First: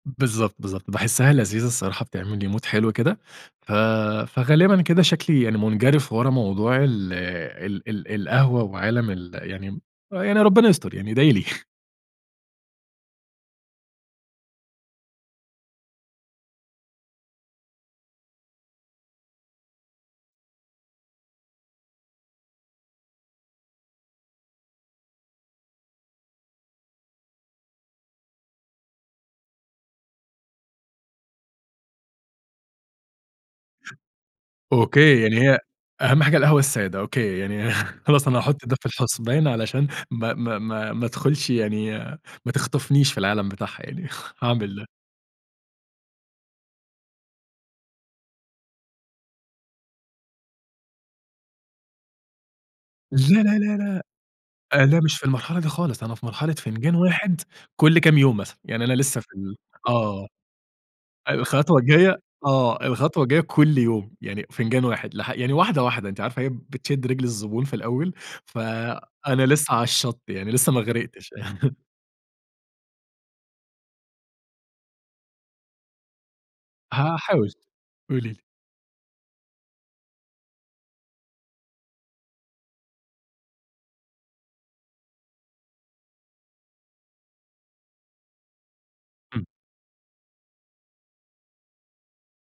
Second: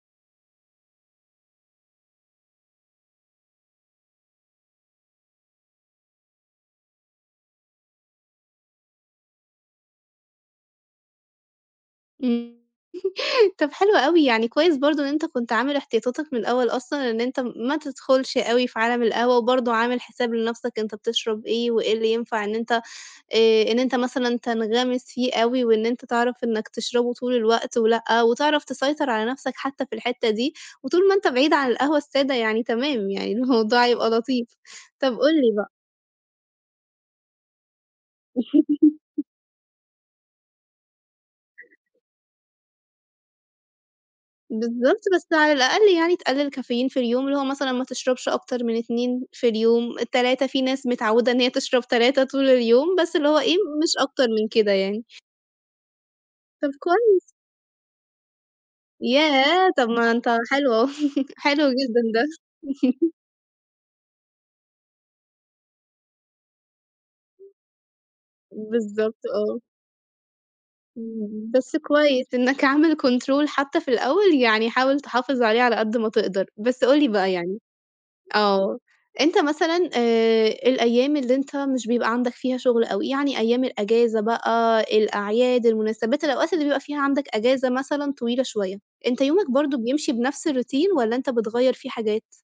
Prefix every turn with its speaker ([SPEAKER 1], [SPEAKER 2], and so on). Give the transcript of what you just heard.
[SPEAKER 1] بالضبط، بالضبط، باحسّها لذيذه الصراحة بتعمل لي Mood حلو كده، ف فغالبًا كده شكلي يعني مُنجَرِف ورا موضوع ال ال ال القهوة، وعالم ال يعني يعني ربنا يستر، يعني ادعِ لي.
[SPEAKER 2] إمم، طب حلو أوي، يعني كويس برضه إن أنت كنت عامل احتياطاتك من الأول أصلًا إن أنت م ما تُدخُلش أوي في عالم القهوة، وبرضه عامل حساب لنفْسك أنت بتشرب إيه، وإيه اللي ينفع إن أنت آآ إن أنت مثلًا تنغَمِس فيه أوي، وإن أنت تعرف إنك تشربه طول الوقت ولأ، وتعرف تسيطر على نفْسك حتّى في الحتّة دي، وطول ما أنت بعيد عن القهوة السادة يعني تمام، يعني الموضوع هيبقى لطيف، طب
[SPEAKER 1] أوكي
[SPEAKER 2] قُل
[SPEAKER 1] يعني
[SPEAKER 2] لي
[SPEAKER 1] هي
[SPEAKER 2] بقى
[SPEAKER 1] أهم حاجة القهوة الساده أوكي، يعني خلاص أنا هاحط ده في الحسبان علشان ما ما ما ما ادخلشِ يعني، ما تخطفنيش في العالم بتاعها يعني، هاعمل ده.
[SPEAKER 2] بالضبط بس على الأقل يعني تقَلِّل كافيين في اليوم، اللي هو مثلًا ما تشربش أكتر من 2 في اليوم، 3، في ناس متعودة إن هي تشرب 3 طول اليوم، بس
[SPEAKER 1] لا،
[SPEAKER 2] اللي هو إيه،
[SPEAKER 1] لا، لا،
[SPEAKER 2] مش
[SPEAKER 1] لأ،
[SPEAKER 2] أكتر من كده
[SPEAKER 1] أنا
[SPEAKER 2] يعني.
[SPEAKER 1] مش في المرحلة دي خالص، أنا في مرحلة
[SPEAKER 2] طب
[SPEAKER 1] فنجان
[SPEAKER 2] كويس.
[SPEAKER 1] 1 كلّ كام يوم مثلًا، يعني أنا لسّه في ال
[SPEAKER 2] ياه! طب ما
[SPEAKER 1] آه،
[SPEAKER 2] أنت حلو أهو، حلو
[SPEAKER 1] الخطوة
[SPEAKER 2] جدًا
[SPEAKER 1] الجاية
[SPEAKER 2] ده.
[SPEAKER 1] آه الخطوة الجاية كلّ يوم، يعني فنجان 1 لـح يعني واحدة، واحدة أنتِ عارفة هي بتشد رجل الزبون في الأول،
[SPEAKER 2] بالضبط
[SPEAKER 1] فأنا
[SPEAKER 2] آه.
[SPEAKER 1] لسّه علي الشط يعني، لسّه ما غرِقتِش.
[SPEAKER 2] إمم، بس كويس إنك عامل Control، حتّى في الأول يعني حاول تحافظ عليه على قد ما تقدر، بس قُل لي بقى
[SPEAKER 1] هاحاول،
[SPEAKER 2] يعني
[SPEAKER 1] قولي لي.
[SPEAKER 2] آه أنت مثلًا آآ الأيام اللي أنت مش بيبقى عندك فيها شغل، أوي يعني أيام الإجازة بقى، الأعياد، المناسبات، الأوقات اللي بيبقى فيها عندك إجازة مثلًا طويلة شوية، أنت
[SPEAKER 1] إمم.
[SPEAKER 2] يومك برضه بيمشي بنفْس الRoutine، والّا أنت بتغيَّر فيه حاجات؟